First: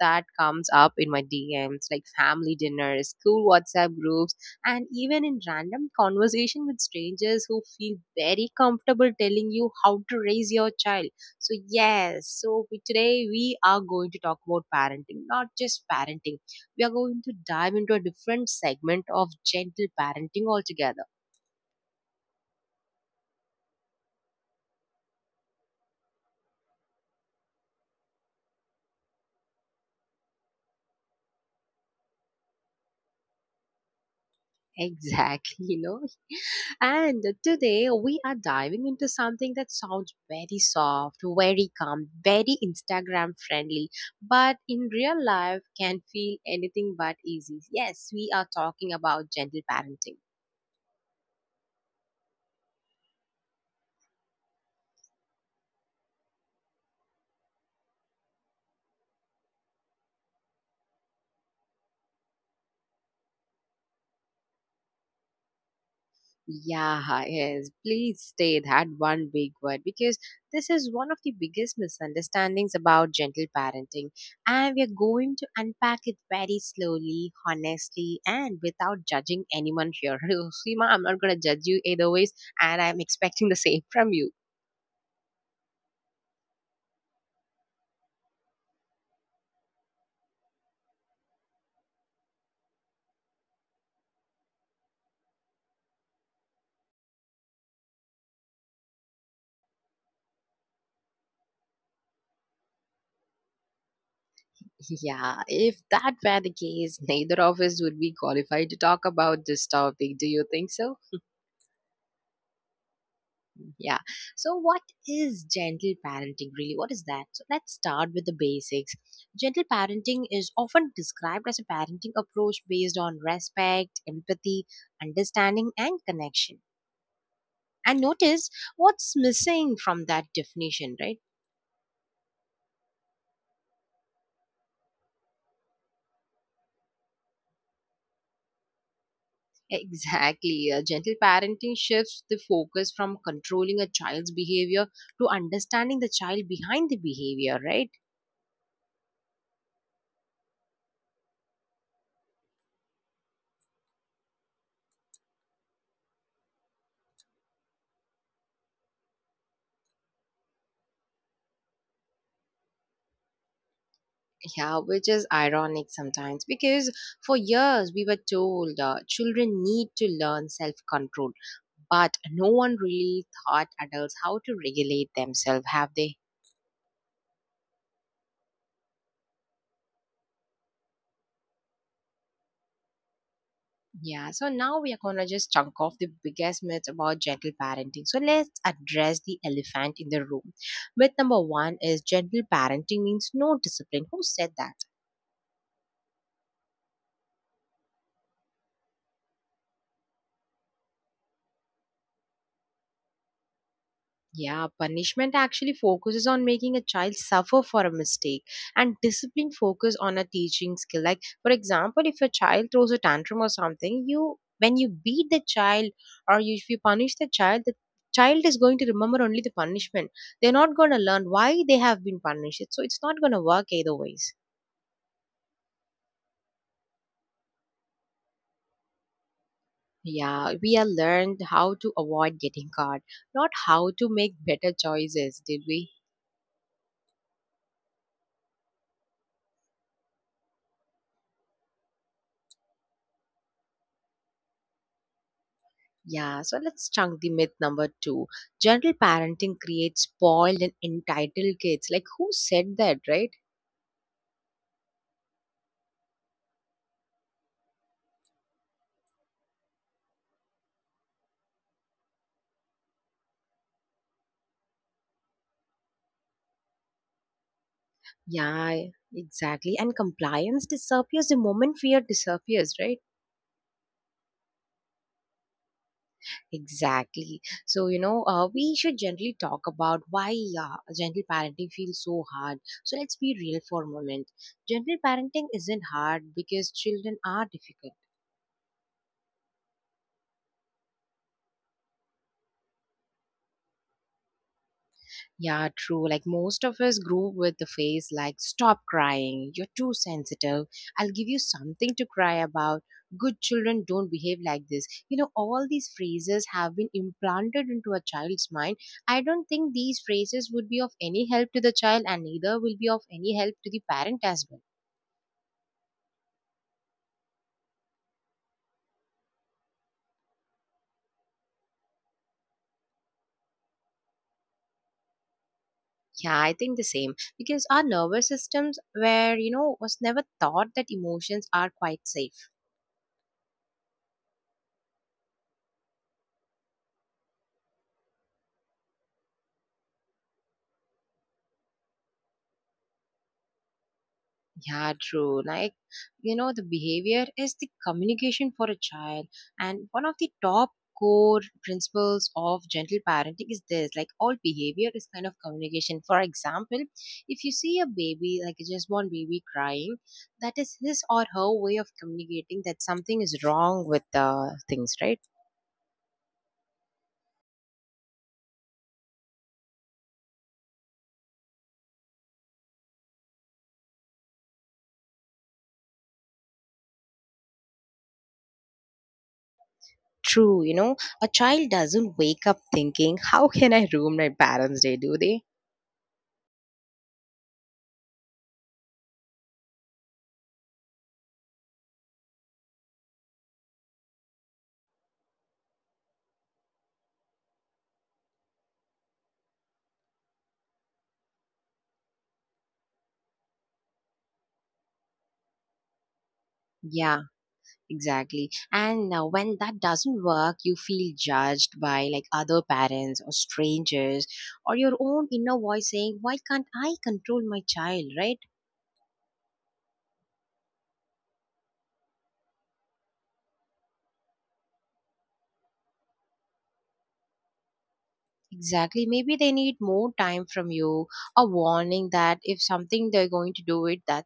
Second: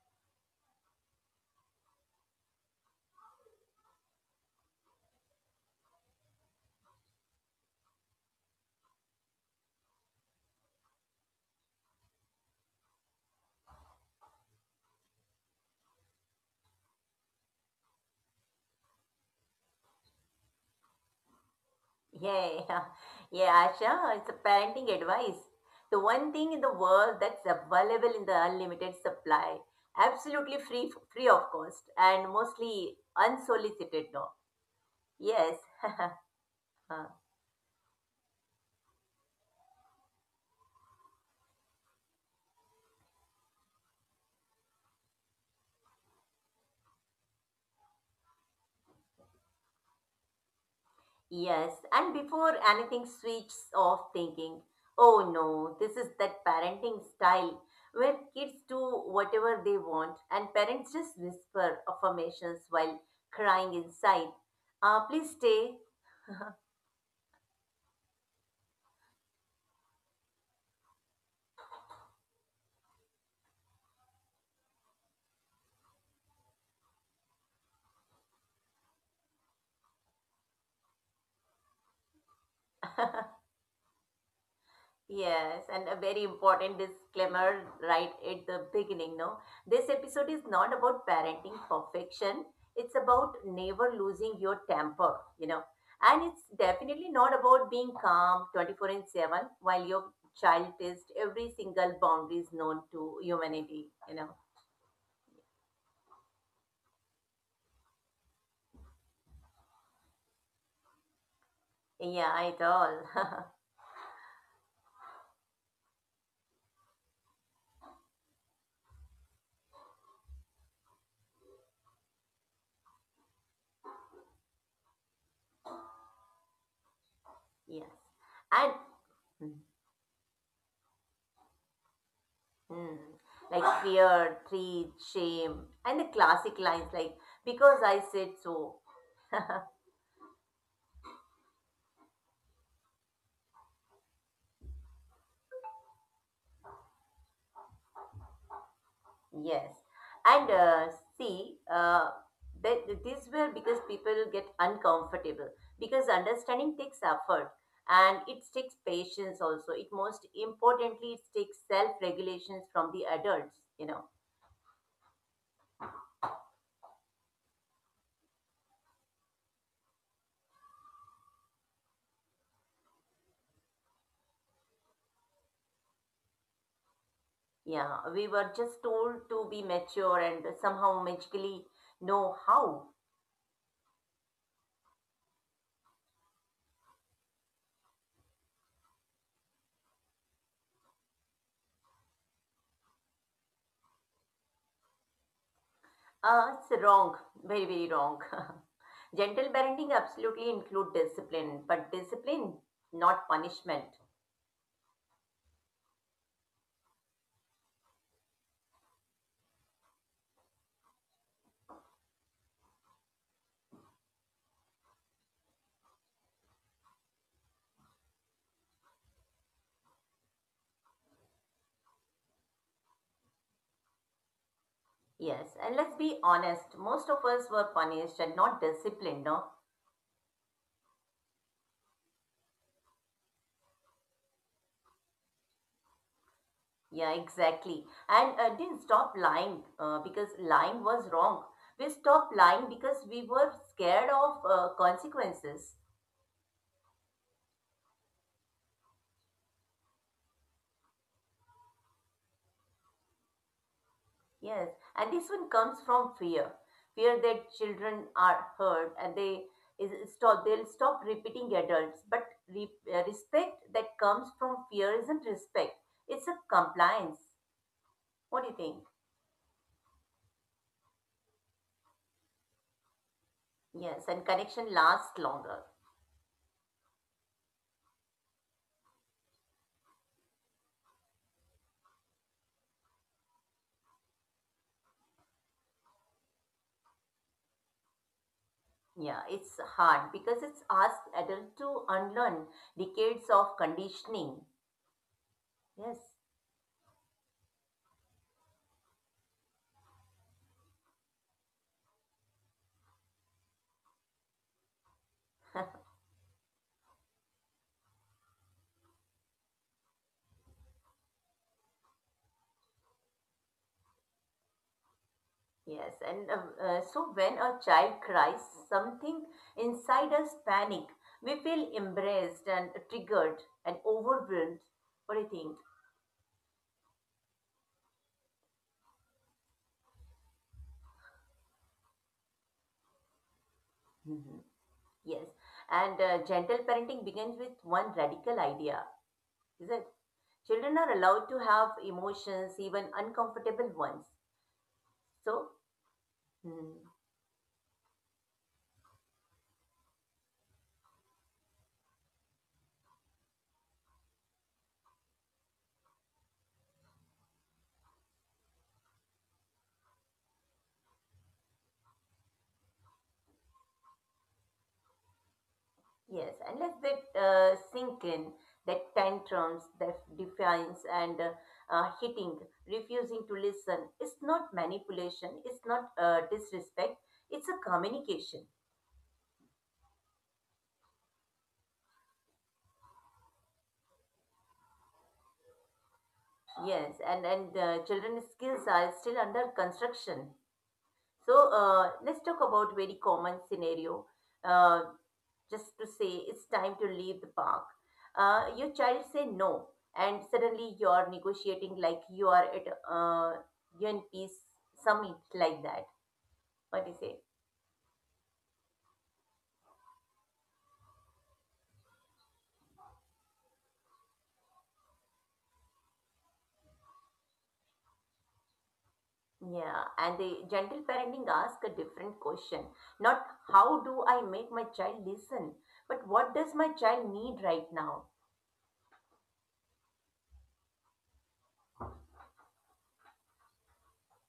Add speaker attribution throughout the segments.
Speaker 1: that comes up in my DMs like family dinners, school WhatsApp groups, and even in random conversation with strangers who feel very comfortable telling you how to raise your child. Today we are going to talk about parenting, not just parenting. We are going to dive into a different segment of gentle parenting altogether.
Speaker 2: Yeah, yeah, Asha. It's a parenting advice. The one thing in the world that's available in the unlimited supply, absolutely free, free of cost, and mostly unsolicited. No, yes,
Speaker 1: Exactly,
Speaker 2: huh,
Speaker 1: And today we are diving into something that sounds very soft, very calm, very Instagram friendly, but in real life can feel anything but easy. Yes, we are talking about gentle parenting.
Speaker 2: yes. And before anything switches off, thinking, oh no, this is that parenting style where kids do whatever they want, and parents just whisper affirmations while crying inside. Please stay.
Speaker 1: Yeah, yes. Please stay that one big word because this is one of the biggest misunderstandings about gentle parenting. And we are going to unpack it very slowly, honestly, and without judging anyone here. Seema, I'm not going to judge you either ways, and I'm expecting the same from you.
Speaker 2: Yes, and a very important disclaimer right at the beginning, no? This episode is not about parenting perfection. It's about never losing your temper. And it's definitely not about being calm 24/7 while your child tests every single boundary is known to humanity.
Speaker 1: Yeah, if that were the case, neither of us would be qualified to talk about this topic. Do you think so?
Speaker 2: Yeah, at all.
Speaker 1: Yeah. So, what is gentle parenting really? What is that? So, let's start with the basics. Gentle parenting is often described as a parenting approach based on respect, empathy, understanding, and connection.
Speaker 2: Yes.
Speaker 1: And notice
Speaker 2: And
Speaker 1: what's
Speaker 2: mm,
Speaker 1: missing from that definition, right?
Speaker 2: mm, like fear, greed, shame, and the classic lines like, because I said so.
Speaker 1: Exactly. Gentle parenting shifts the focus from controlling a child's behavior to understanding the child behind the behavior, right?
Speaker 2: Yes, and see, that this were because people get uncomfortable because understanding takes effort and it takes patience also. It most importantly, it takes self-regulations from the adults.
Speaker 1: Yeah, which is ironic sometimes because for years we were told children need to learn self control, but no one really taught adults how to regulate themselves, have they?
Speaker 2: Yeah, we were just told to be mature and somehow magically know how.
Speaker 1: Yeah, so now we are gonna just chunk off the biggest myths about gentle parenting. So let's address the elephant in the room. Myth number one is gentle parenting means no discipline. Who said that?
Speaker 2: It's wrong, very wrong. Gentle parenting absolutely include discipline, but discipline, not punishment.
Speaker 1: Yeah, punishment actually focuses on making a child suffer for a mistake, and discipline focus on a teaching skill. Like, for example, if a child throws a tantrum or something, you when you beat the child or you, if you punish the child is going to remember only the punishment. They're not going to learn why they have been punished. So it's not going to work either ways.
Speaker 2: Yes, and let's be honest, most of us were punished and not disciplined, no?
Speaker 1: Yeah, we have learned how to avoid getting caught, not how to make better choices, did we?
Speaker 2: Yeah, exactly. And didn't stop lying because lying was wrong. We stopped lying because we were scared of consequences.
Speaker 1: Yeah, so let's chunk the myth number two. General parenting creates spoiled and entitled kids. Like, who said that, right?
Speaker 2: Yes, and this one comes from fear. Fear that children are hurt and they'll stop repeating adults. But re respect that comes from fear isn't respect. It's a compliance. What do you
Speaker 1: Yeah,
Speaker 2: think?
Speaker 1: exactly. And compliance disappears the moment fear disappears, right?
Speaker 2: Yes, and connection lasts longer.
Speaker 1: Exactly. So, we should generally talk about why gentle parenting feels so hard. So, let's be real for a moment. Gentle parenting isn't hard because children are difficult.
Speaker 2: Yeah, it's hard because it's asked adults to unlearn decades of conditioning.
Speaker 1: Yeah,
Speaker 2: Yes,
Speaker 1: true. Like most of us grew up with the phase like stop crying, you're too sensitive. I'll give you something to cry about. Good children don't behave like this. You know, all these phrases have been implanted into a child's mind. I don't think these phrases would be of any help to the child and neither will be of any help to the parent as well.
Speaker 2: yes. And so when a child cries, something inside us panic. We feel embraced and triggered and overwhelmed. What do you think?
Speaker 1: Yeah, I think the same because our nervous systems were, was never thought that emotions are quite safe.
Speaker 2: Hmm. Yes. And gentle parenting begins with one radical idea, is it? Children are allowed to have emotions, even uncomfortable ones.
Speaker 1: Yeah,
Speaker 2: So,
Speaker 1: true. Like, the
Speaker 2: mhm.
Speaker 1: behavior is the communication for a child. And one of the top core principles of gentle parenting is this like, all behavior is kind of communication. For example, if you see a baby, like a just born baby crying, that is his or her way of communicating that something is wrong with the things, right?
Speaker 2: Yes, and let that sink in, that tantrums, that defiance and hitting, refusing to listen, it's not manipulation, it's not disrespect, it's a communication.
Speaker 1: True, a child doesn't wake up thinking, how can I ruin my parents' day, do they?
Speaker 2: Yes, and children's skills are still under construction. So let's talk about very common scenario. Uh, just to say it's time to leave the park. Your child say no, and suddenly you are negotiating like you are at UN Peace Summit like that. What do you say?
Speaker 1: Yeah, exactly. And when that doesn't work, you feel judged by like other parents or strangers or your own inner voice saying, why can't I control my child? Right.
Speaker 2: Yeah, and the gentle parenting ask a different question. Not how do I make my child listen, but what does my child need right now?
Speaker 1: Exactly. Maybe they need more time from you, a warning that if something they're going to do it, that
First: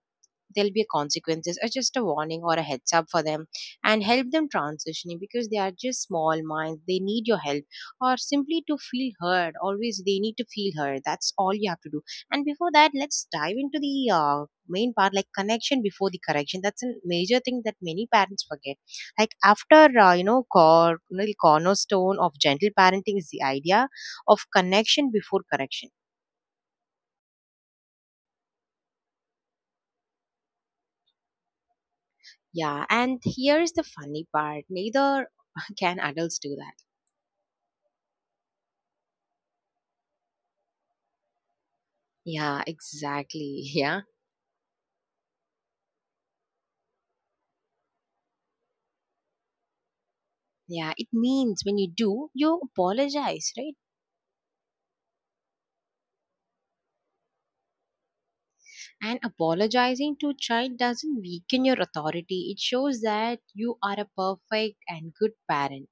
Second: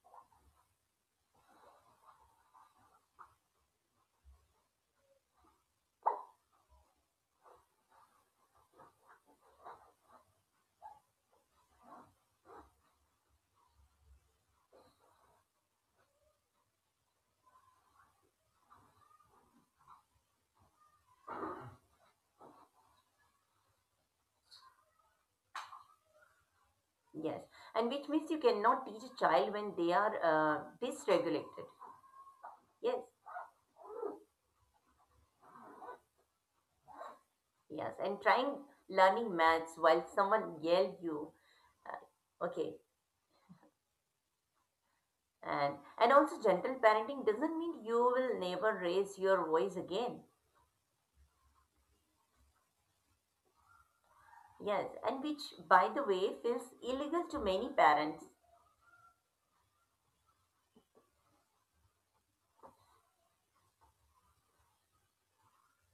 Speaker 1: there'll be consequences, or just a warning or a heads up for them, and help them transitioning because they are just small minds. They need your help, or simply to feel heard. Always, they need to feel heard. That's all you have to do. And before that, let's dive into the main part, like connection before the correction. That's a major thing that many parents forget. Like after cornerstone of gentle parenting is the idea of connection before correction.
Speaker 2: Yes, and which means you cannot teach a child when they are dysregulated.
Speaker 1: Yeah,
Speaker 2: Yes.
Speaker 1: and here's the funny part neither can adults do that.
Speaker 2: Yes, and trying learning maths while someone yell you. uh,
Speaker 1: Yeah,
Speaker 2: okay,
Speaker 1: exactly. Yeah.
Speaker 2: and also gentle parenting doesn't mean you will never raise your voice again.
Speaker 1: Yeah, it means when you do, you apologize, right?
Speaker 2: Yes, and which by the way feels illegal to many parents.
Speaker 1: And apologizing to a child doesn't weaken your authority. It shows that you are a perfect and good parent.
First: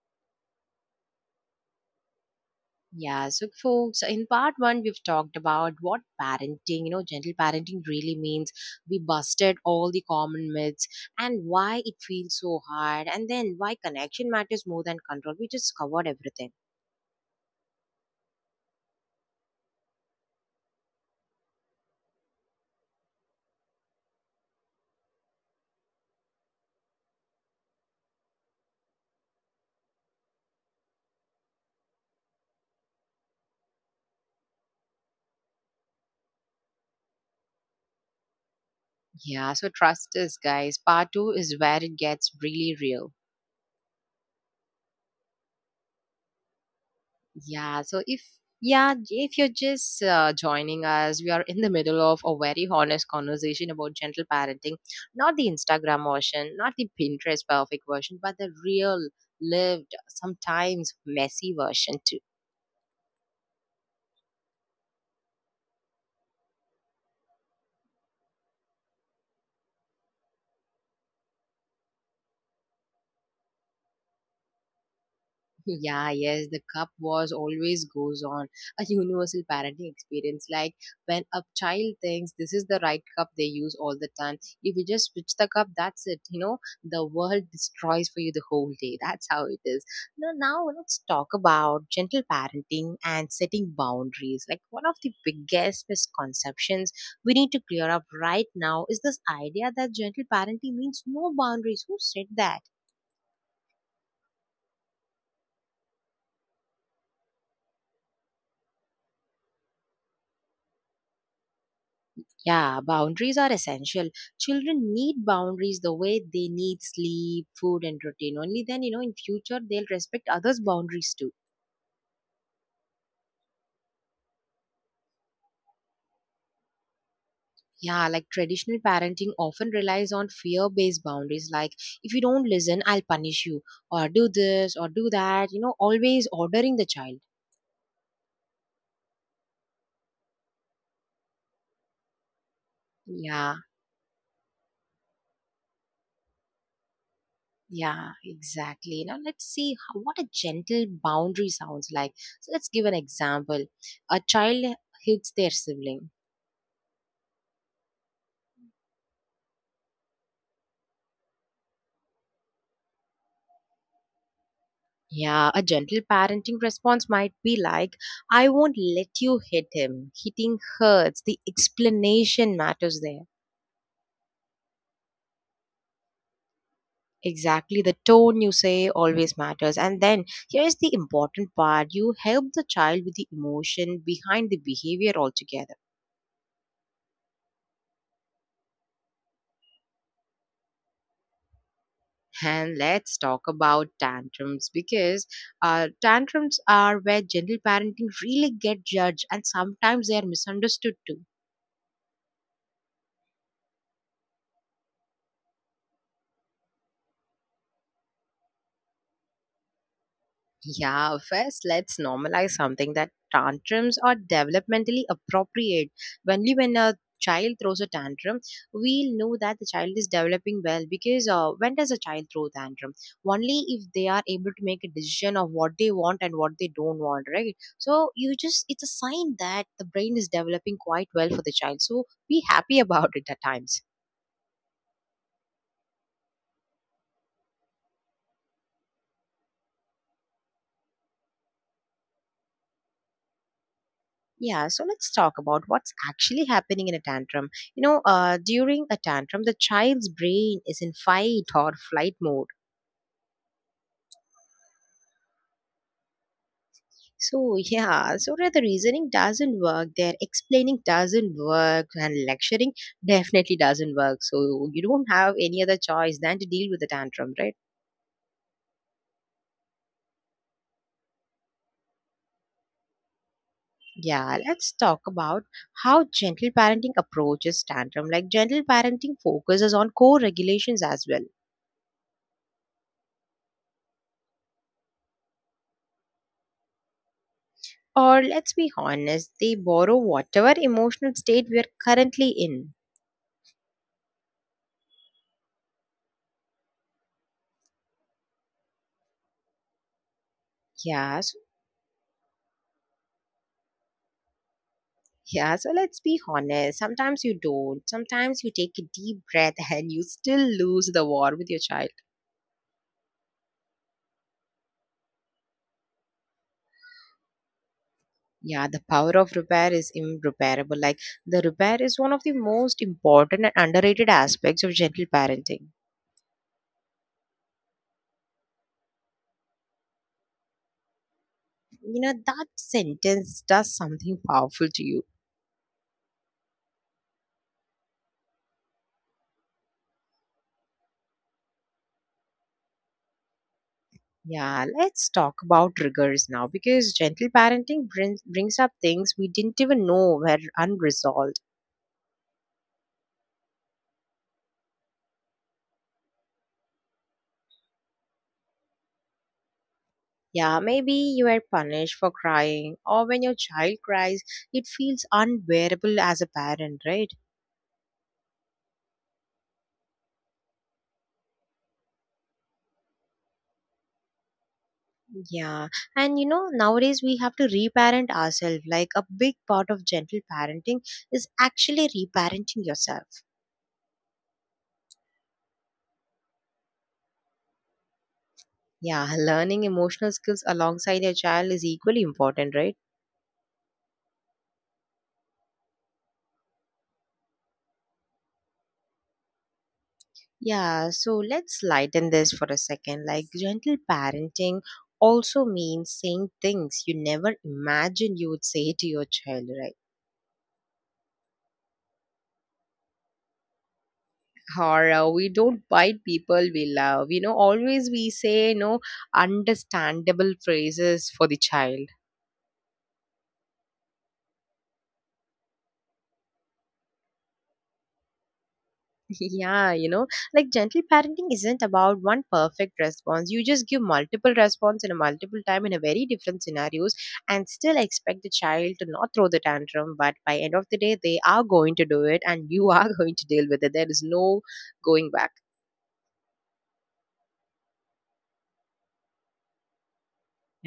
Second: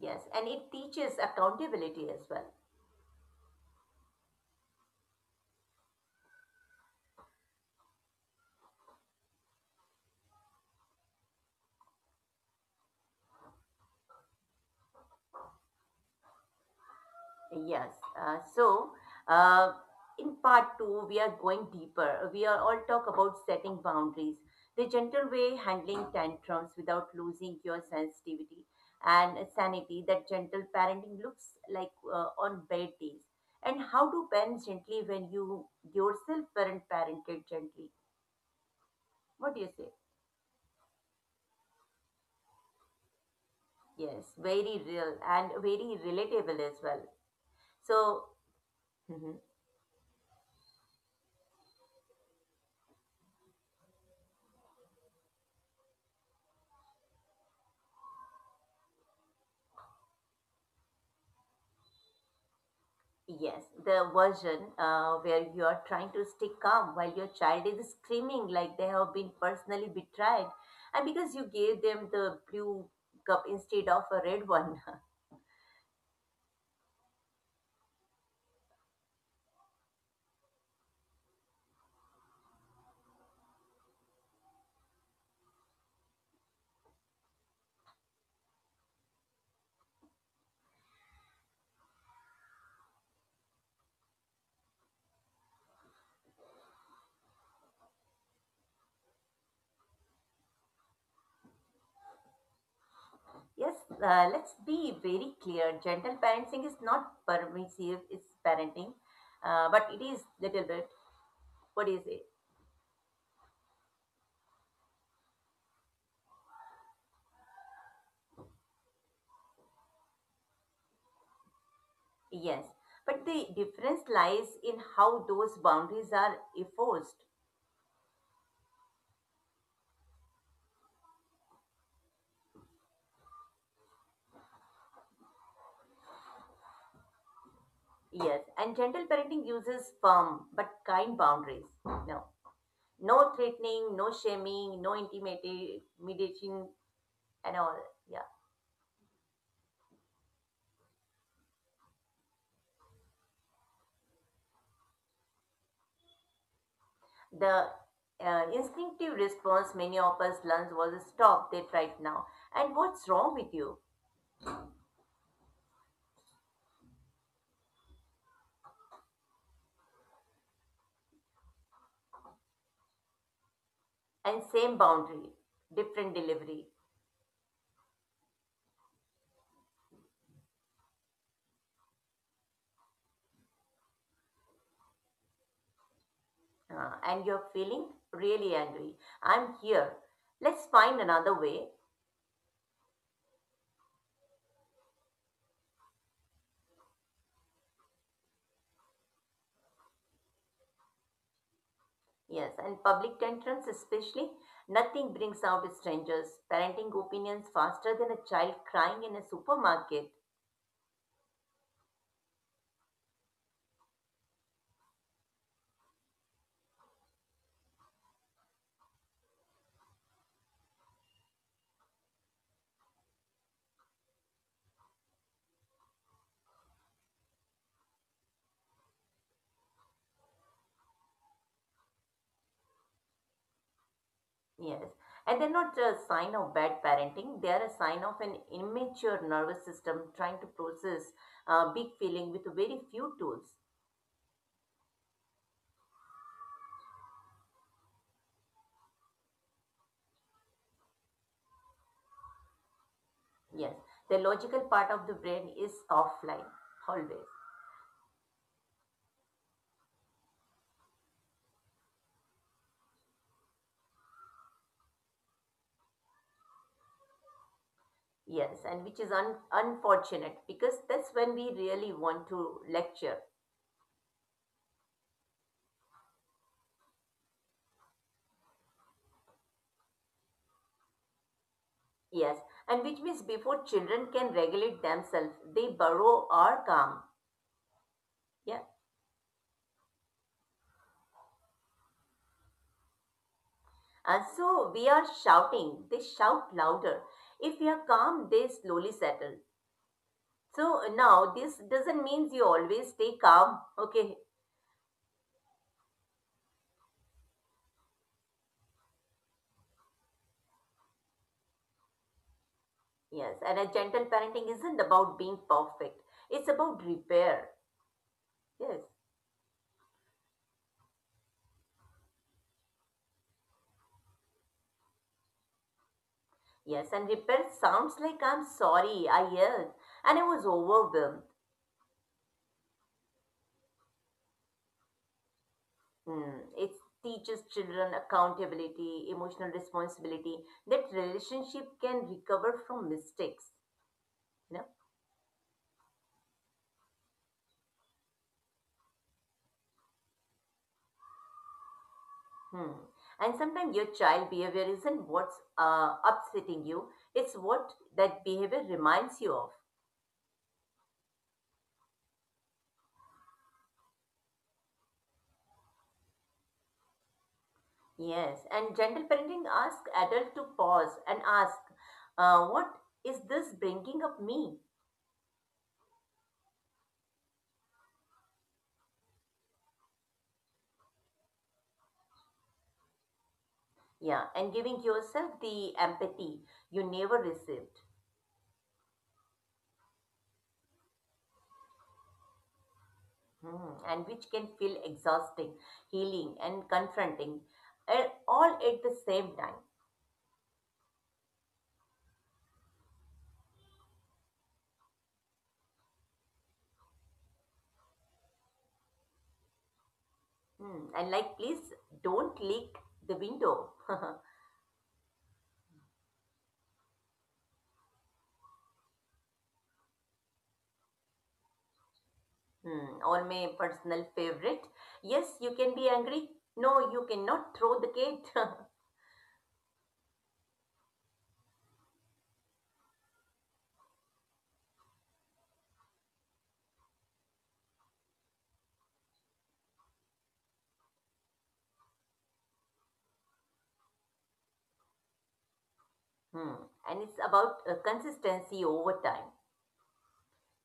Speaker 2: Yes, and it teaches accountability as well.
Speaker 1: Yeah, so folks, in part one, we've talked about what parenting, gentle parenting really means. We busted all the common myths and why it feels so hard, and then why connection matters more than control. We just covered everything.
Speaker 2: Yes. Uh, so, uh, in part two, we are going deeper. We are all talk about setting boundaries, the gentle way handling tantrums without losing your sensitivity and sanity. That gentle parenting looks like on bad days, and how to parent gently when you yourself parented gently.
Speaker 1: Yeah,
Speaker 2: What do
Speaker 1: so
Speaker 2: you say?
Speaker 1: trust us, guys. Part two is where it gets really real.
Speaker 2: Yes, very real and very relatable as well.
Speaker 1: Yeah, so if
Speaker 2: So.
Speaker 1: yeah, if you're just joining us, we are in the middle of a very honest conversation about gentle parenting, not the Instagram version, not the Pinterest perfect version, but the real lived, sometimes messy version too.
Speaker 2: Yes, the version where you are trying to stay calm while your child is screaming like they have been personally betrayed, and because you gave them the blue cup instead of a red one.
Speaker 1: Yeah, yes, the cup wars always goes on a universal parenting experience. Like when a child thinks this is the right cup they use all the time, if you just switch the cup, that's it. You know, the world destroys for you the whole day. That's how it is. Now let's talk about gentle parenting and setting boundaries. Like one of the biggest misconceptions we need to clear up right now is this idea that gentle parenting means no boundaries. Who said that?
Speaker 2: Yes, let's be very clear. Gentle parenting is not permissive, it's parenting, but it is little bit. What is it?
Speaker 1: Yeah, boundaries are essential. Children need boundaries the way they need sleep, food, and routine. Only then, you know, in future, they'll respect others' boundaries too.
Speaker 2: Yes, but the difference lies in how those boundaries are enforced.
Speaker 1: Yeah, like traditional parenting often relies on fear based boundaries, like if you don't listen, I'll punish you, or do this, or do that, you know, always ordering the child.
Speaker 2: Yes, and gentle parenting uses firm but kind boundaries. No. No
Speaker 1: Yeah,
Speaker 2: threatening, no shaming, no intimidation, and all.
Speaker 1: yeah,
Speaker 2: Yeah.
Speaker 1: exactly. Now, let's see how, what a gentle boundary sounds like. So, let's give an example. A child hits their sibling.
Speaker 2: The instinctive response many of us learns was stop that right now. And what's wrong with you?
Speaker 1: Yeah, a gentle parenting response might be like, I won't let you hit him. Hitting hurts. The explanation matters there.
Speaker 2: And same boundary, different delivery.
Speaker 1: Exactly. The tone you say always matters. And then here's the important part you help the child with the emotion behind the behavior altogether.
Speaker 2: And you're feeling really angry. I'm here. Let's find another way.
Speaker 1: And let's talk about tantrums because tantrums are where gentle parenting really get judged and sometimes they are misunderstood too.
Speaker 2: Yes, and public tantrums especially. Nothing brings out strangers. Parenting opinions faster than a child crying in a supermarket.
Speaker 1: Yeah, first let's normalize something that tantrums are developmentally appropriate. Only when a child throws a tantrum, we'll know that the child is developing well because when does a child throw tantrum? Only if they are able to make a decision of what they want and what they don't want, right? So you just it's a sign that the brain is developing quite well for the child. So be happy about it at times.
Speaker 2: Yes, and they're not a sign of bad parenting. They are a sign of an immature nervous system trying to process big feeling with very few tools.
Speaker 1: Yeah, so let's talk about what's actually happening in a tantrum. During a tantrum, the child's brain is in fight or flight mode.
Speaker 2: Yes, the logical part of the brain is offline always.
Speaker 1: So where the reasoning doesn't work, their explaining doesn't work, and lecturing definitely doesn't work. So, you don't have any other choice than to deal with the tantrum, right?
Speaker 2: Yes, and which is unfortunate because that's when we really want to lecture.
Speaker 1: Yeah, let's talk about how gentle parenting approaches tantrum. Like, gentle parenting focuses on core regulations as well.
Speaker 2: Yes, and which means before children can regulate themselves, they burrow or calm.
Speaker 1: Or
Speaker 2: Yeah,
Speaker 1: let's be honest, they borrow whatever emotional state we're currently in.
Speaker 2: and so we are shouting, they shout louder. If we are calm, they slowly settle. So now
Speaker 1: Yeah,
Speaker 2: this
Speaker 1: so,
Speaker 2: doesn't mean you always stay calm. Okay.
Speaker 1: yeah, so let's be honest. Sometimes you don't. Sometimes you take a deep breath and you still lose the war with your child.
Speaker 2: Yes. And a gentle parenting isn't about being perfect. It's about repair. Yes.
Speaker 1: Yeah, the power of repair is irreparable. Like, the repair is one of the most important and underrated aspects of gentle parenting.
Speaker 2: Yes. And repair sounds like I'm sorry, I yelled, and I was overwhelmed.
Speaker 1: You know, that sentence does something powerful to you.
Speaker 2: Hmm. It teaches children accountability, emotional responsibility, that relationship can recover from mistakes. You know?
Speaker 1: Yeah, let's talk about triggers now because gentle parenting brings up things we didn't even know were unresolved.
Speaker 2: Hmm. And sometimes your child behavior isn't what's upsetting you, it's what that behavior reminds you of.
Speaker 1: Yeah, maybe you were punished for crying, or when your child cries, it feels unbearable as a parent, right?
Speaker 2: Yes, and gentle parenting asks adult to pause and ask, what is this bringing up me?
Speaker 1: Yeah, and you know, nowadays we have to reparent ourselves. Like a big part of gentle parenting is actually reparenting yourself.
Speaker 2: Yeah, and giving yourself the empathy you never received,
Speaker 1: Yeah, learning emotional skills alongside your child is equally important, right?
Speaker 2: hmm. And which can feel exhausting, healing, and confronting, all at the same time.
Speaker 1: Yeah, so let's lighten this for a second. Like, gentle parenting also means saying things you never imagined you would say to your child, right?
Speaker 2: Hmm. And like, please don't leak the window.
Speaker 1: Or we don't bite people we love. You know, always we say, understandable phrases for the child.
Speaker 2: Hmm. Or my personal favorite. Yes, you can be angry. No, you cannot throw the gate.
Speaker 1: Yeah, you know, like gentle parenting isn't about one perfect response. You just give multiple response in a multiple time in a very different scenarios and still expect the child to not throw the tantrum, but by end of the day they are going to do it and you are going to deal with it. There is no going back.
Speaker 2: Hmm. And it's about consistency over time.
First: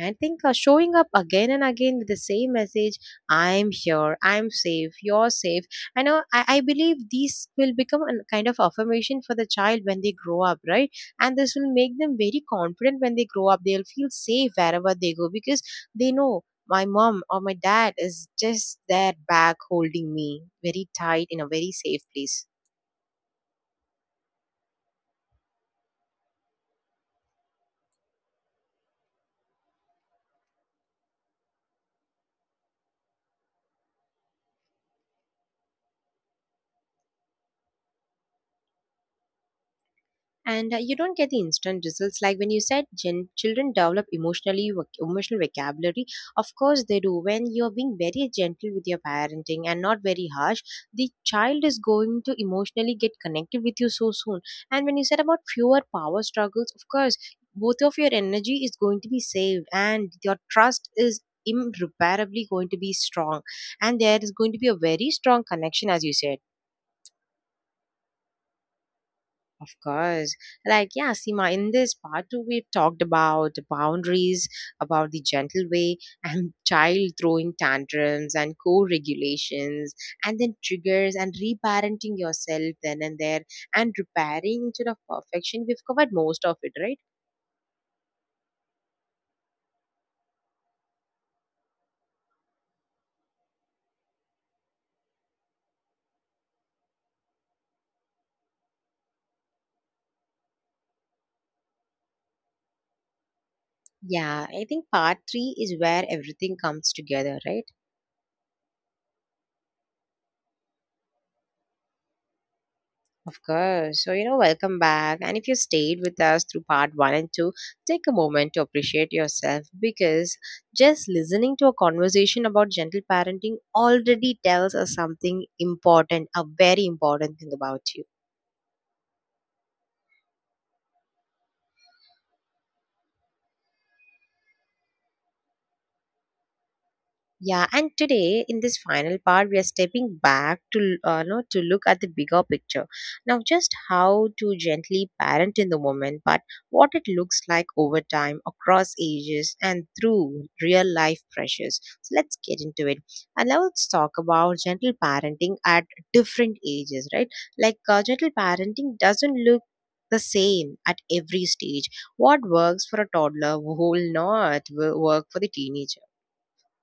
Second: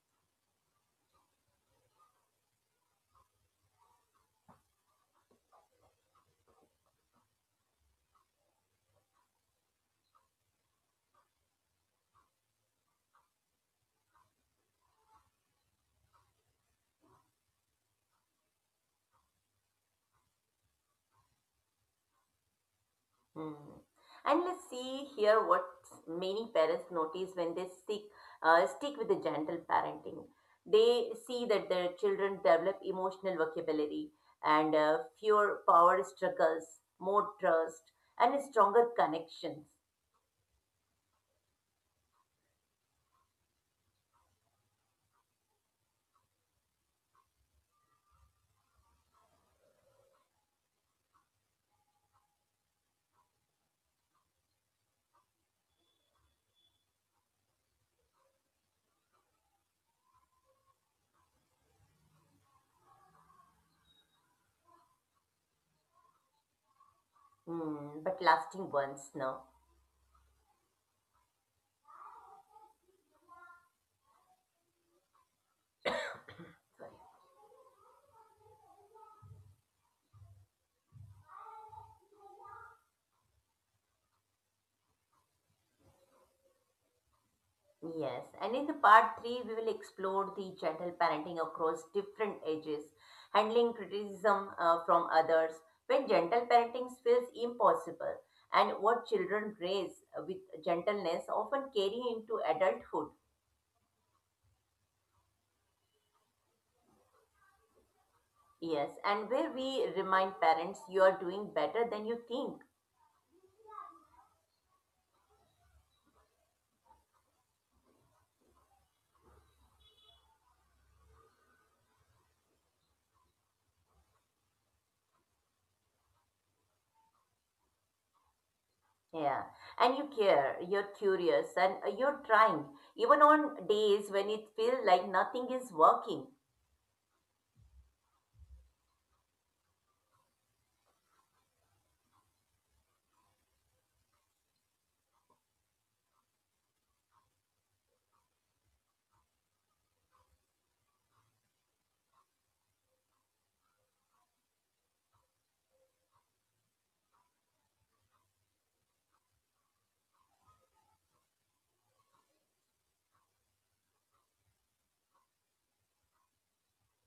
Speaker 1: I think showing up again and again with the same message, I'm here, I'm safe, you're safe. I know, I believe these will become a kind of affirmation for the child when they grow up, right? And this will make them very confident when they grow up. They'll feel safe wherever they go because they know my mom or my dad is just there back holding me very tight in a very safe place.
Speaker 2: Hmm. And let's see here what many parents notice when they stick with the gentle parenting. They see that their children develop emotional vocabulary and fewer power struggles, more trust, and stronger connections.
Speaker 1: And you don't get the instant results like when you said children develop emotionally emotional vocabulary. Of course they do. When you're being very gentle with your parenting and not very harsh, the child is going to emotionally get connected with you so soon. And when you said about fewer power struggles, of course both of your energy is going to be saved and your trust is irreparably going to be strong, and there is going to be a very strong connection as you said.
Speaker 2: Hmm. But lasting ones, no?
Speaker 1: Of course. Like, yeah, Seema, in this part two, we've talked about the boundaries, about the gentle way, and child throwing tantrums, and co regulations, and then triggers, and reparenting yourself then and there, and repairing instead of perfection. We've covered most of it, right?
Speaker 2: Yes, and in the part 3, we will explore the gentle parenting across different ages, handling criticism from others, when gentle parenting feels impossible, and what children raise with gentleness often carry into adulthood.
Speaker 1: Yeah, I think part three is where everything comes together, right?
Speaker 2: Yes, and where we remind parents you are doing better than you think.
Speaker 1: Of course. So, you know, welcome back. And if you stayed with us through part one and two, take a moment to appreciate yourself because just listening to a conversation about gentle parenting already tells us something important, a very important thing about you.
Speaker 2: Yeah, and you care, you're curious, and you're trying, even on days when it feels like nothing is working.
Speaker 1: Yeah, and today in this final part, we are stepping back to no, to look at the bigger picture. Now, just how to gently parent in the moment, but what it looks like over time, across ages, and through real life pressures. So let's get into it, and now let's talk about gentle parenting at different ages, right? Like gentle parenting doesn't look the same at every stage. What works for a toddler will not work for the teenager.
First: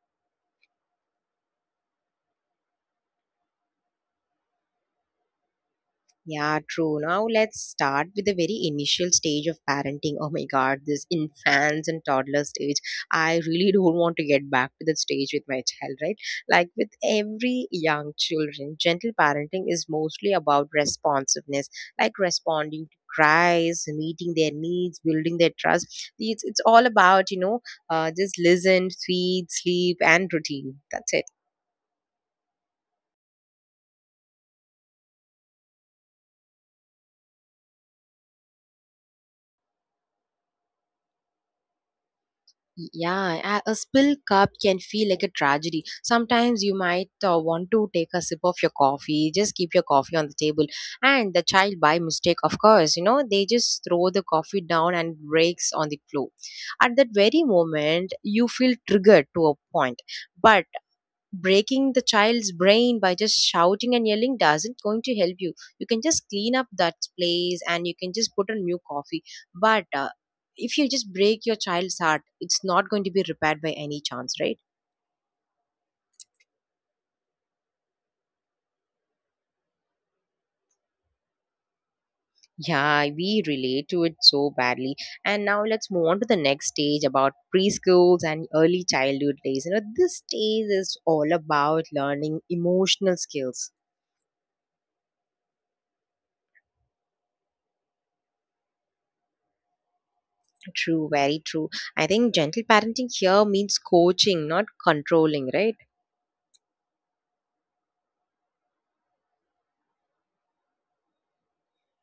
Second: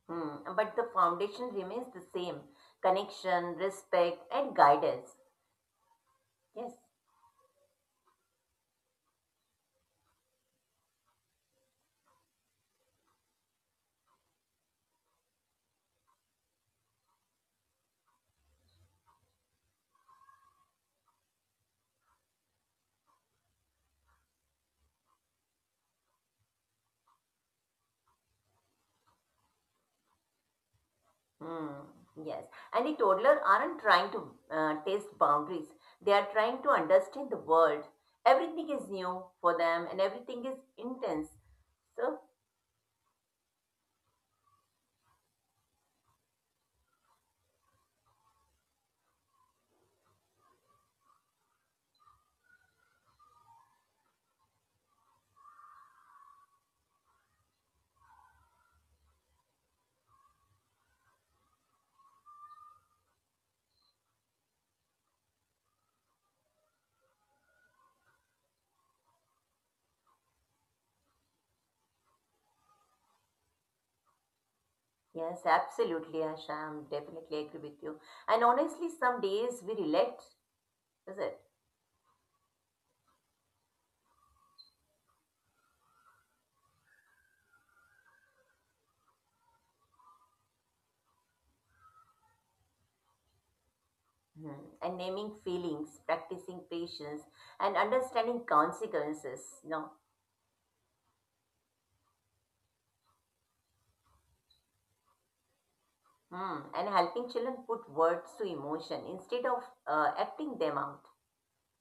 Speaker 2: Hmm, but the foundation remains the same connection, respect, and guidance.
Speaker 1: Yeah,
Speaker 2: Yes.
Speaker 1: true. Now let's start with the very initial stage of parenting. Oh my God, this infants and toddler stage. I really don't want to get back to that stage with my child, right? Like with every young children, gentle parenting is mostly about responsiveness, like responding to cries, meeting their needs, building their trust. It's all about, you know, just listen, feed, sleep, and routine. That's it.
Speaker 2: Hmm, yes. And the toddler aren't trying to test boundaries, they are trying to understand the world. Everything is new for them and everything is intense. So,
Speaker 1: Yeah, a spilled cup can feel like a tragedy. Sometimes you might want to take a sip of your coffee, just keep your coffee on the table. And the child, by mistake, of course, you know, they just throw the coffee down and breaks on the floor. At that very moment, you feel triggered to a point. But breaking the child's brain by just shouting and yelling doesn't going to help you. You can just clean up that place and you can just put a new coffee. But if you just break your child's heart, it's not going to be repaired by any chance, right?
Speaker 2: yes, absolutely, Asha. I'm definitely agree with you. And honestly, some days we relate, is it?
Speaker 1: Yeah, we relate to it so badly. And now let's move on to the next stage about preschools and early childhood days. You know, this stage is all about learning emotional skills.
Speaker 2: Hmm. And naming feelings, practicing patience, and understanding consequences. No,
Speaker 1: True, very true. I think gentle parenting here means coaching, not controlling, right?
Speaker 2: hmm. And helping children put words to emotion instead of acting them out.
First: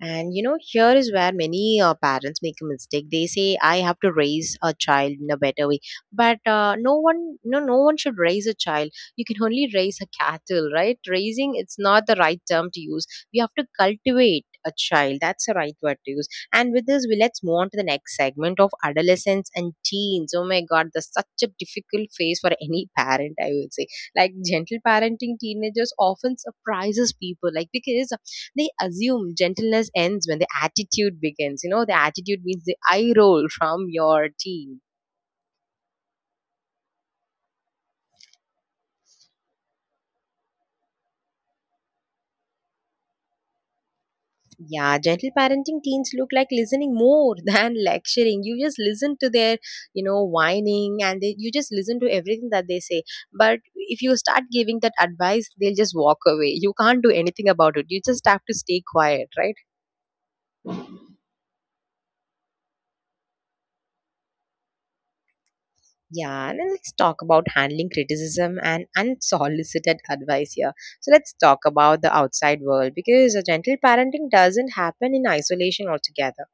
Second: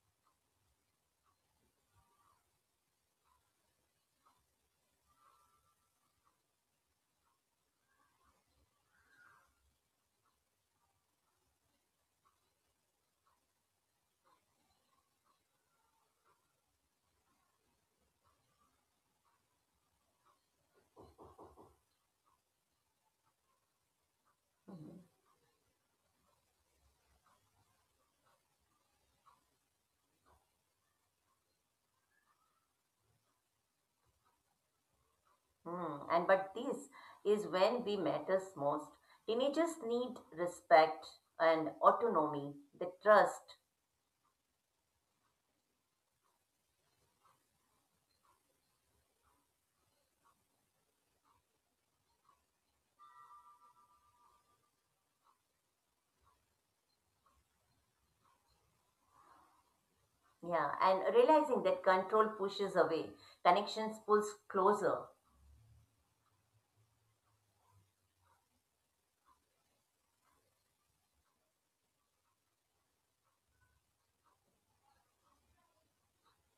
Speaker 1: And you know, here is where many parents make a mistake. They say, "I have to raise a child in a better way," but no one, no one should raise a child. You can only raise a cattle, right? Raising, it's not the right term to use. We have to cultivate a child. That's the right word to use. And with this, we let's move on to the next segment of adolescence and teens. Oh my God, that's such a difficult phase for any parent. I would say, like gentle
Speaker 2: Mhm.
Speaker 1: parenting teenagers often surprises people, like because they assume gentleness ends when the attitude begins. You know, the attitude means the eye roll from your team.
Speaker 2: Hmm. And but this is when we matters most. Teenagers need respect and autonomy, the trust,
Speaker 1: Yeah, gentle parenting teens look like listening more than lecturing. You just listen to their, you know, whining and they, you just listen to everything that they say. But if you start giving that advice, they'll just walk away. You can't do anything about it. You just have to stay quiet, right?
Speaker 2: yeah, and realizing that control pushes away, connections pulls closer.
Speaker 1: Yeah, and then let's talk about handling criticism and unsolicited advice here. So let's talk about the outside world because a gentle parenting doesn't happen in isolation altogether.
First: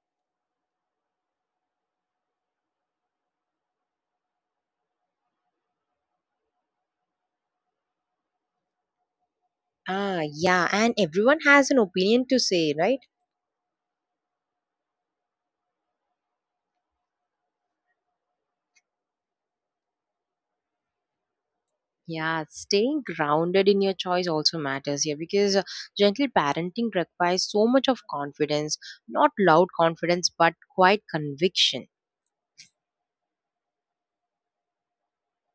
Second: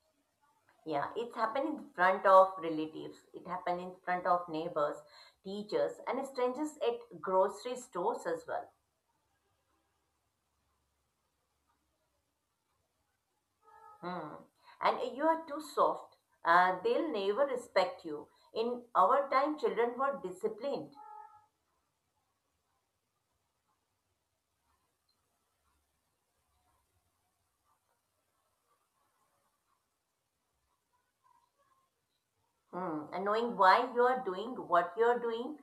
Speaker 2: Yeah, it's happened in front of relatives, it happened in front of neighbors, teachers, and strangers at grocery stores as well.
Speaker 1: Ah, yeah, and everyone has an opinion to say, right?
Speaker 2: Hmm. And you are too soft. They'll never respect you. In our time, children were disciplined.
Speaker 1: Yeah, staying grounded in your choice also matters here because gentle parenting requires so much of confidence, not loud confidence, but quite conviction.
Speaker 2: Hmm. And knowing why you are doing what you are doing.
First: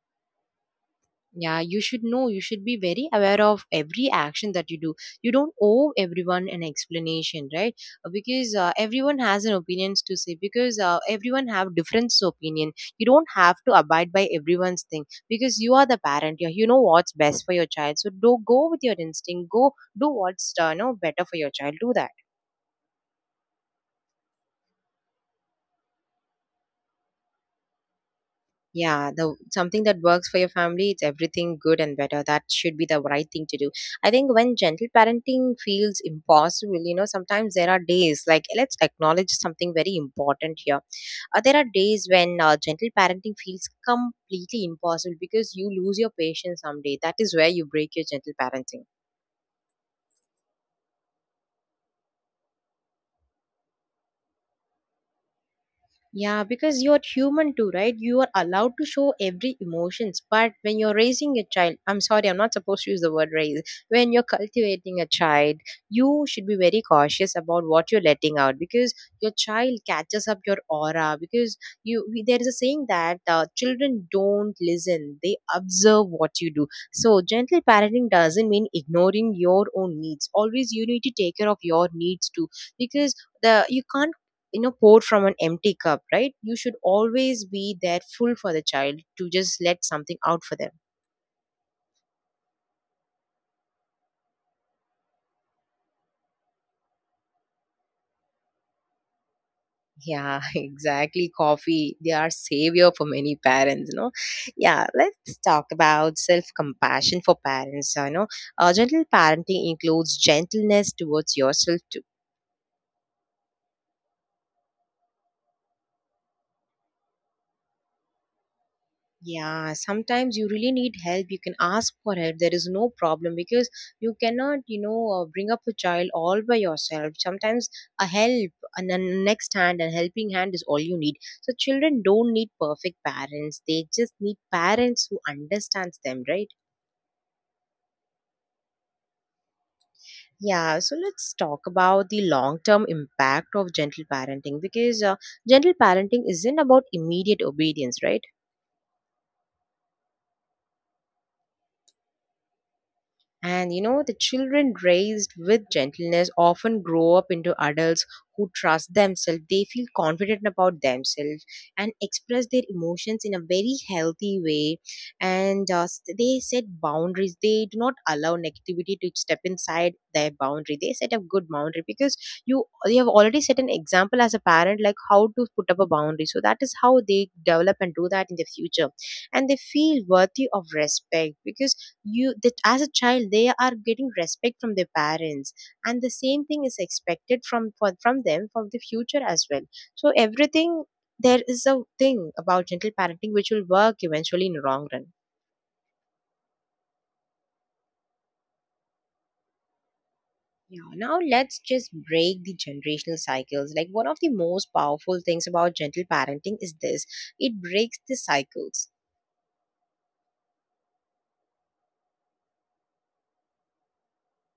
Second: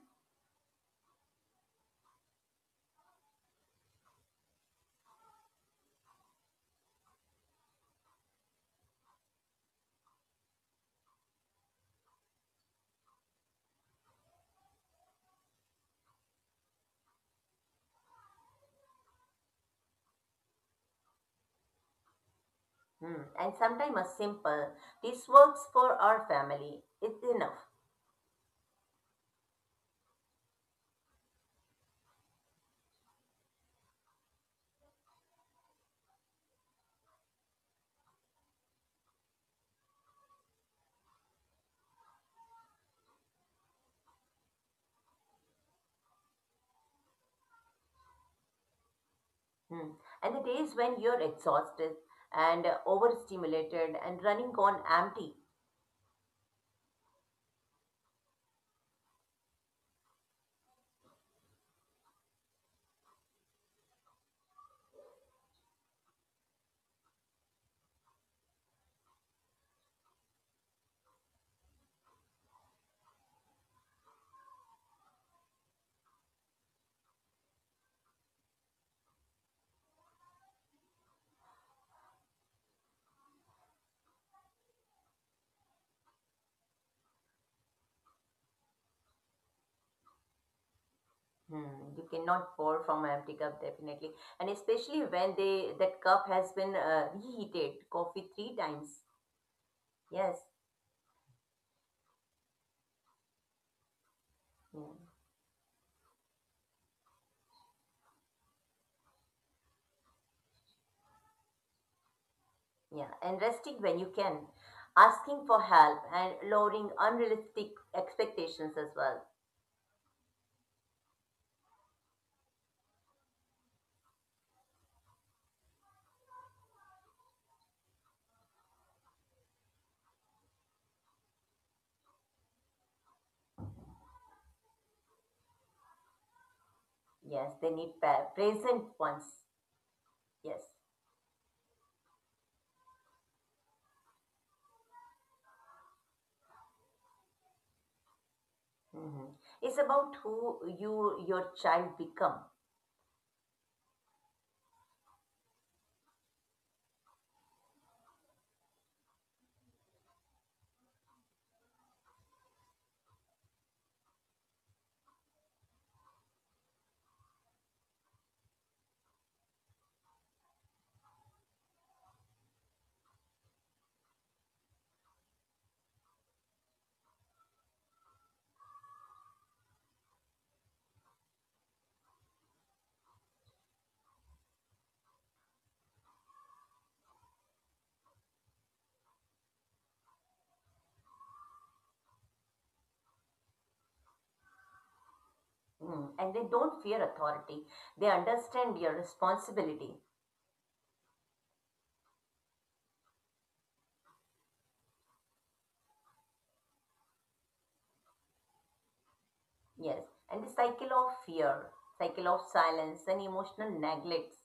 Speaker 1: Yeah, you should know, you should be very aware of every action that you do. You don't owe everyone an explanation, right? Because everyone has an opinions to say because everyone have different opinion. You don't have to abide by everyone's thing because you are the parent. You know what's best for your child. So do go with your instinct. Go do what's you know better for your child. Do that.
Speaker 2: Hmm. And sometimes a simple, this works for our family. It's enough.
Speaker 1: Yeah, the something that works for your family, it's everything good and better. That should be the right thing to do. I think when gentle parenting feels impossible, you know, sometimes there are days like let's acknowledge something very important here. There are days when gentle parenting feels completely impossible because you lose your patience someday. That is where you break your gentle parenting.
Speaker 2: Hmm. And the days when you're exhausted and overstimulated and running on empty.
Speaker 1: Yeah, because you're human too, right? You are allowed to show every emotions. But when you're raising a child, I'm sorry, I'm not supposed to use the word raise. When you're cultivating a child, you should be very cautious about what you're letting out because your child catches up your aura. Because there is a saying that children don't listen; they observe what you do. So gentle parenting doesn't mean ignoring your own needs. Always, you need to take care of your needs too, because the you can't, you know, poured from an empty cup, right? You should always be there full for the child to just let something out for them.
Speaker 2: Hmm. You cannot pour from an empty cup definitely. And especially when they that cup has been reheated coffee 3 times.
Speaker 1: Yeah,
Speaker 2: Yes,
Speaker 1: exactly. Coffee, they are savior for many parents, you know. Yeah,
Speaker 2: yeah,
Speaker 1: let's talk about self-compassion for parents, you know. Gentle parenting includes gentleness towards yourself.
Speaker 2: yeah, and resting when you can, asking for help, and lowering unrealistic expectations as well.
Speaker 1: Yeah, sometimes you really need help. You can ask for help. There is no problem because you cannot, you know, bring up a child all by yourself. Sometimes a help, a next hand, a helping hand is all you need. So children don't need perfect parents. They just need parents who understands them, right?
Speaker 2: Yes, they need present ones.
Speaker 1: Yeah,
Speaker 2: Yes,
Speaker 1: so let's talk about the long-term impact of gentle parenting because gentle parenting isn't about immediate obedience, right?
Speaker 2: hmm it's about who you your child become,
Speaker 1: And you know, the children raised with gentleness often grow up into adults who trust themselves. They feel confident about themselves and express their emotions in a very healthy way. And they set boundaries. They do not allow negativity to step inside their boundary. They set a good boundary because you have already set an example as a parent, like how to put up a boundary. So that is how they develop and do that in the future. And they feel worthy of respect because you that as a child they are getting respect from their parents, and the same thing is expected from them for the future as well. So everything, there is a thing about gentle parenting which will work eventually in long run.
Speaker 2: mm. And they don't fear authority. They understand your responsibility.
Speaker 1: Yeah, now let's just break the generational cycles. Like, one of the most powerful things about gentle parenting is this, it breaks the cycles.
Speaker 2: Yes, and the cycle of fear, cycle of silence, and emotional neglects,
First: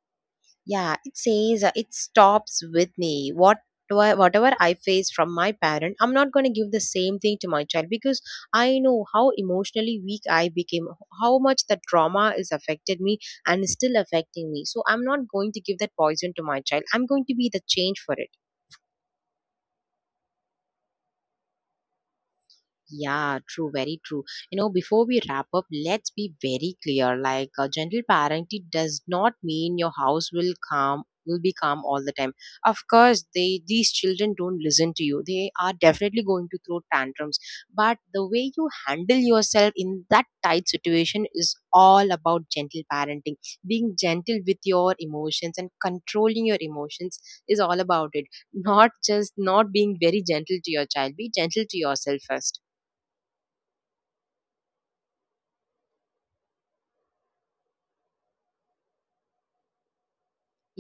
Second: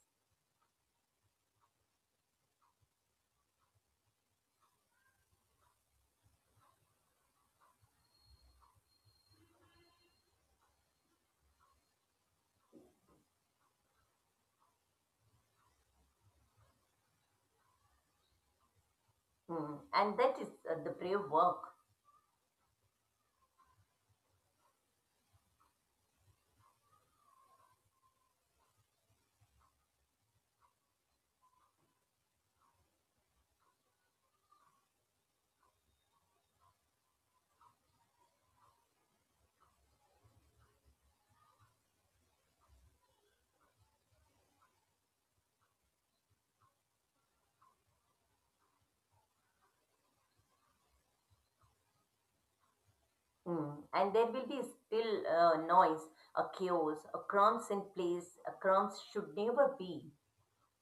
Speaker 1: Yeah, it says it stops with me. Whatever I face from my parent, I'm not going to give the same thing to my child because I know how emotionally weak I became, how much that trauma is affected me and is still affecting me. So I'm not going to give that poison to my child. I'm going to be the change for it.
Speaker 2: mm. And that is the brave work.
Speaker 1: Yeah, true, very true. You know, before we wrap up, let's be very clear. Like gentle parenting does not mean your house will calm will be calm all the time. Of course, they these children don't listen to you. They are definitely going to throw tantrums. But the way you handle yourself in that tight situation is all about gentle parenting. Being gentle with your emotions and controlling your emotions is all about it. Not just not being very gentle to your child. Be gentle to yourself first.
Speaker 2: Hmm. And there will be still noise, a chaos, a crumbs in place, a crumbs should never be.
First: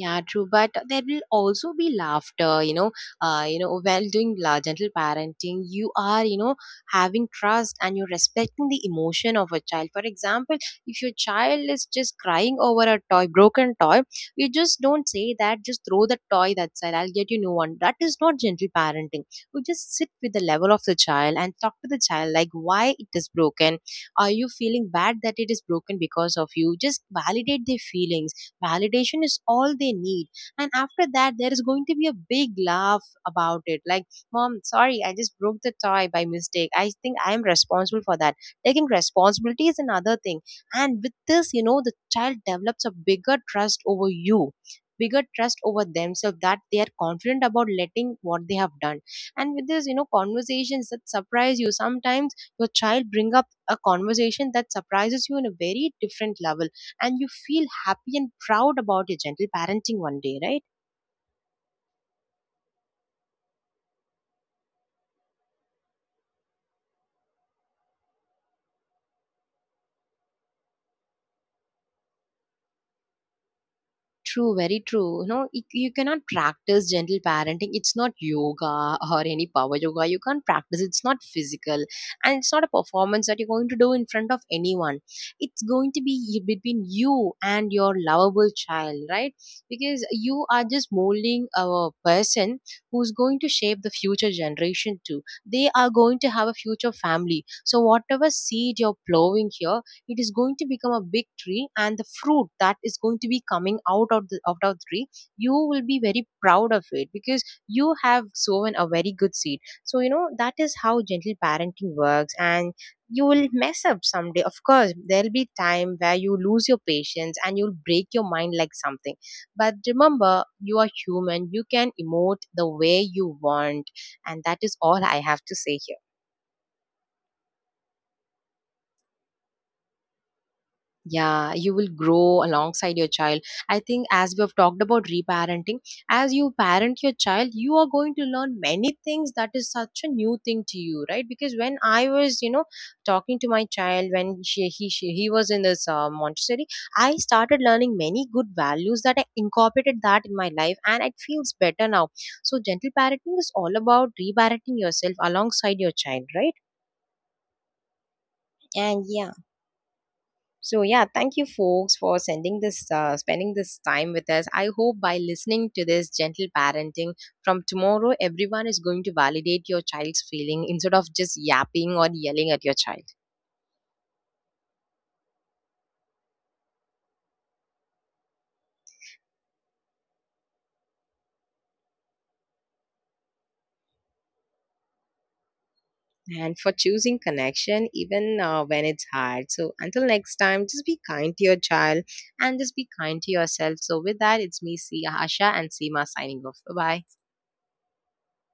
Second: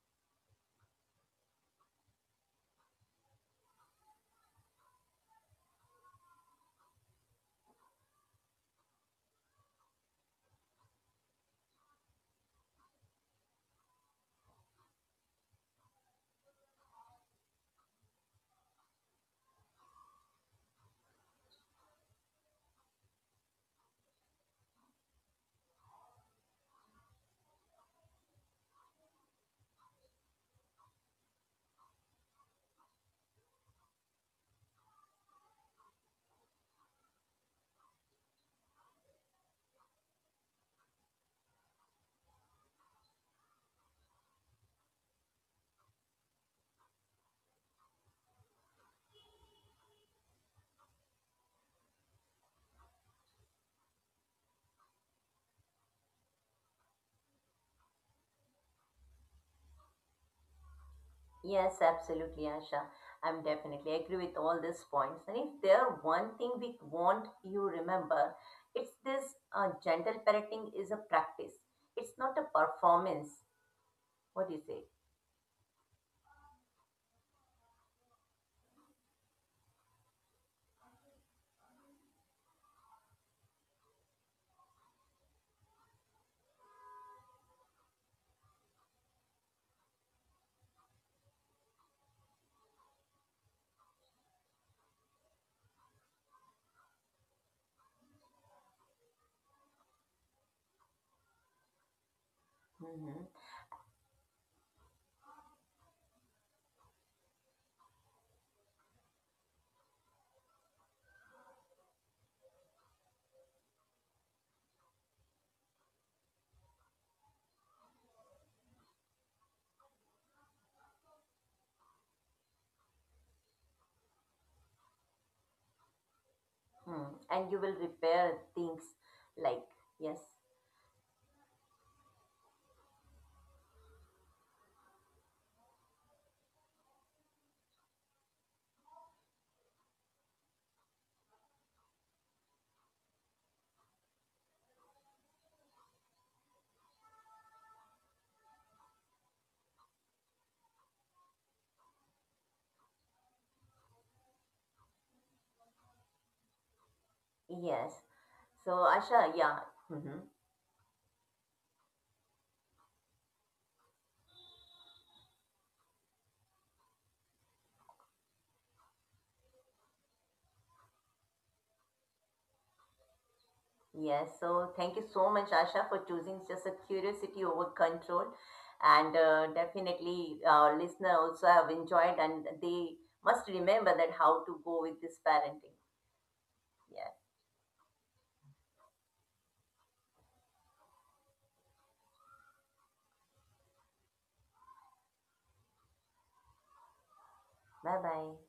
Speaker 1: Yeah, true. But there will also be laughter. While doing gentle parenting, you are, having trust and you're respecting the emotion of a child. For example, if your child is just crying over a toy, broken toy, you just don't say that, just throw the toy that side, I'll get you new one. That is not gentle parenting. You just sit with the level of the child and talk to the child like why it is broken. Are you feeling bad that it is broken because of you? Just validate their feelings. Validation is all they need, and after that there is going to be a big laugh about it, like, mom, sorry, I just broke the toy by mistake, I think I am responsible for that. Taking responsibility is another thing. And with this, the child develops a bigger trust over you, bigger trust over themselves, that they are confident about letting what they have done. And with this, conversations that surprise you sometimes, your child bring up a conversation that surprises you in a very different level, and you feel happy and proud about your gentle parenting one day, right?
Speaker 2: Yes, absolutely, Asha. I'm definitely agree with all these points. And if there one thing we want you remember, it's this gentle parenting is a practice. It's not a performance. What
Speaker 1: True,
Speaker 2: do you
Speaker 1: very
Speaker 2: say?
Speaker 1: true. You cannot practice gentle parenting. It's not yoga or any power yoga. You can't practice. It's not physical. And it's not a performance that you're going to do in front of anyone. It's going to be between you and your lovable child, right? Because you are just molding a person who's going to shape the future generation too. They are going to have a future family. So, whatever seed you're plowing here, it is going to become a big tree, and the fruit that is going
Speaker 2: Mm-hmm.
Speaker 1: to be coming out of the tree, you will be very proud of it, because you have sown a very good seed. So that is how gentle parenting works. And you will mess up someday. Of course, there'll be time where you lose your patience, and you'll break your mind like something. But remember, you are human, you can emote the way you want, and that is all I have to say here.
Speaker 2: Hmm. And you will repair things like yes,
Speaker 1: Yeah, you will grow alongside your child. I think, as we have talked about reparenting, as you parent your child, you are going to learn many things that is such a new thing to you, right? Because when I was, talking to my child when he was in this Montessori, I started learning many good values that I incorporated that in my life, and it feels better now. So, gentle parenting is all about reparenting yourself alongside your child, right?
Speaker 2: yes. So
Speaker 1: And yeah.
Speaker 2: Asha, yeah. Hmm.
Speaker 1: So yeah, thank you folks for sending this spending this time with us. I hope by listening to this gentle parenting, from tomorrow everyone is going to validate your child's feeling instead of just yapping or yelling at your child.
Speaker 2: Yes, so thank you so much, Asha, for choosing just a curiosity over control. And definitely, our listener also have enjoyed, and they must remember that how to go with this parenting.
Speaker 1: And for
Speaker 2: Yeah,
Speaker 1: choosing connection even when it's hard. So until next time, just be kind to your child and just be kind to yourself. So with that, it's me, Sia Asha and Seema, signing off. Bye bye.
Speaker 2: bye bye.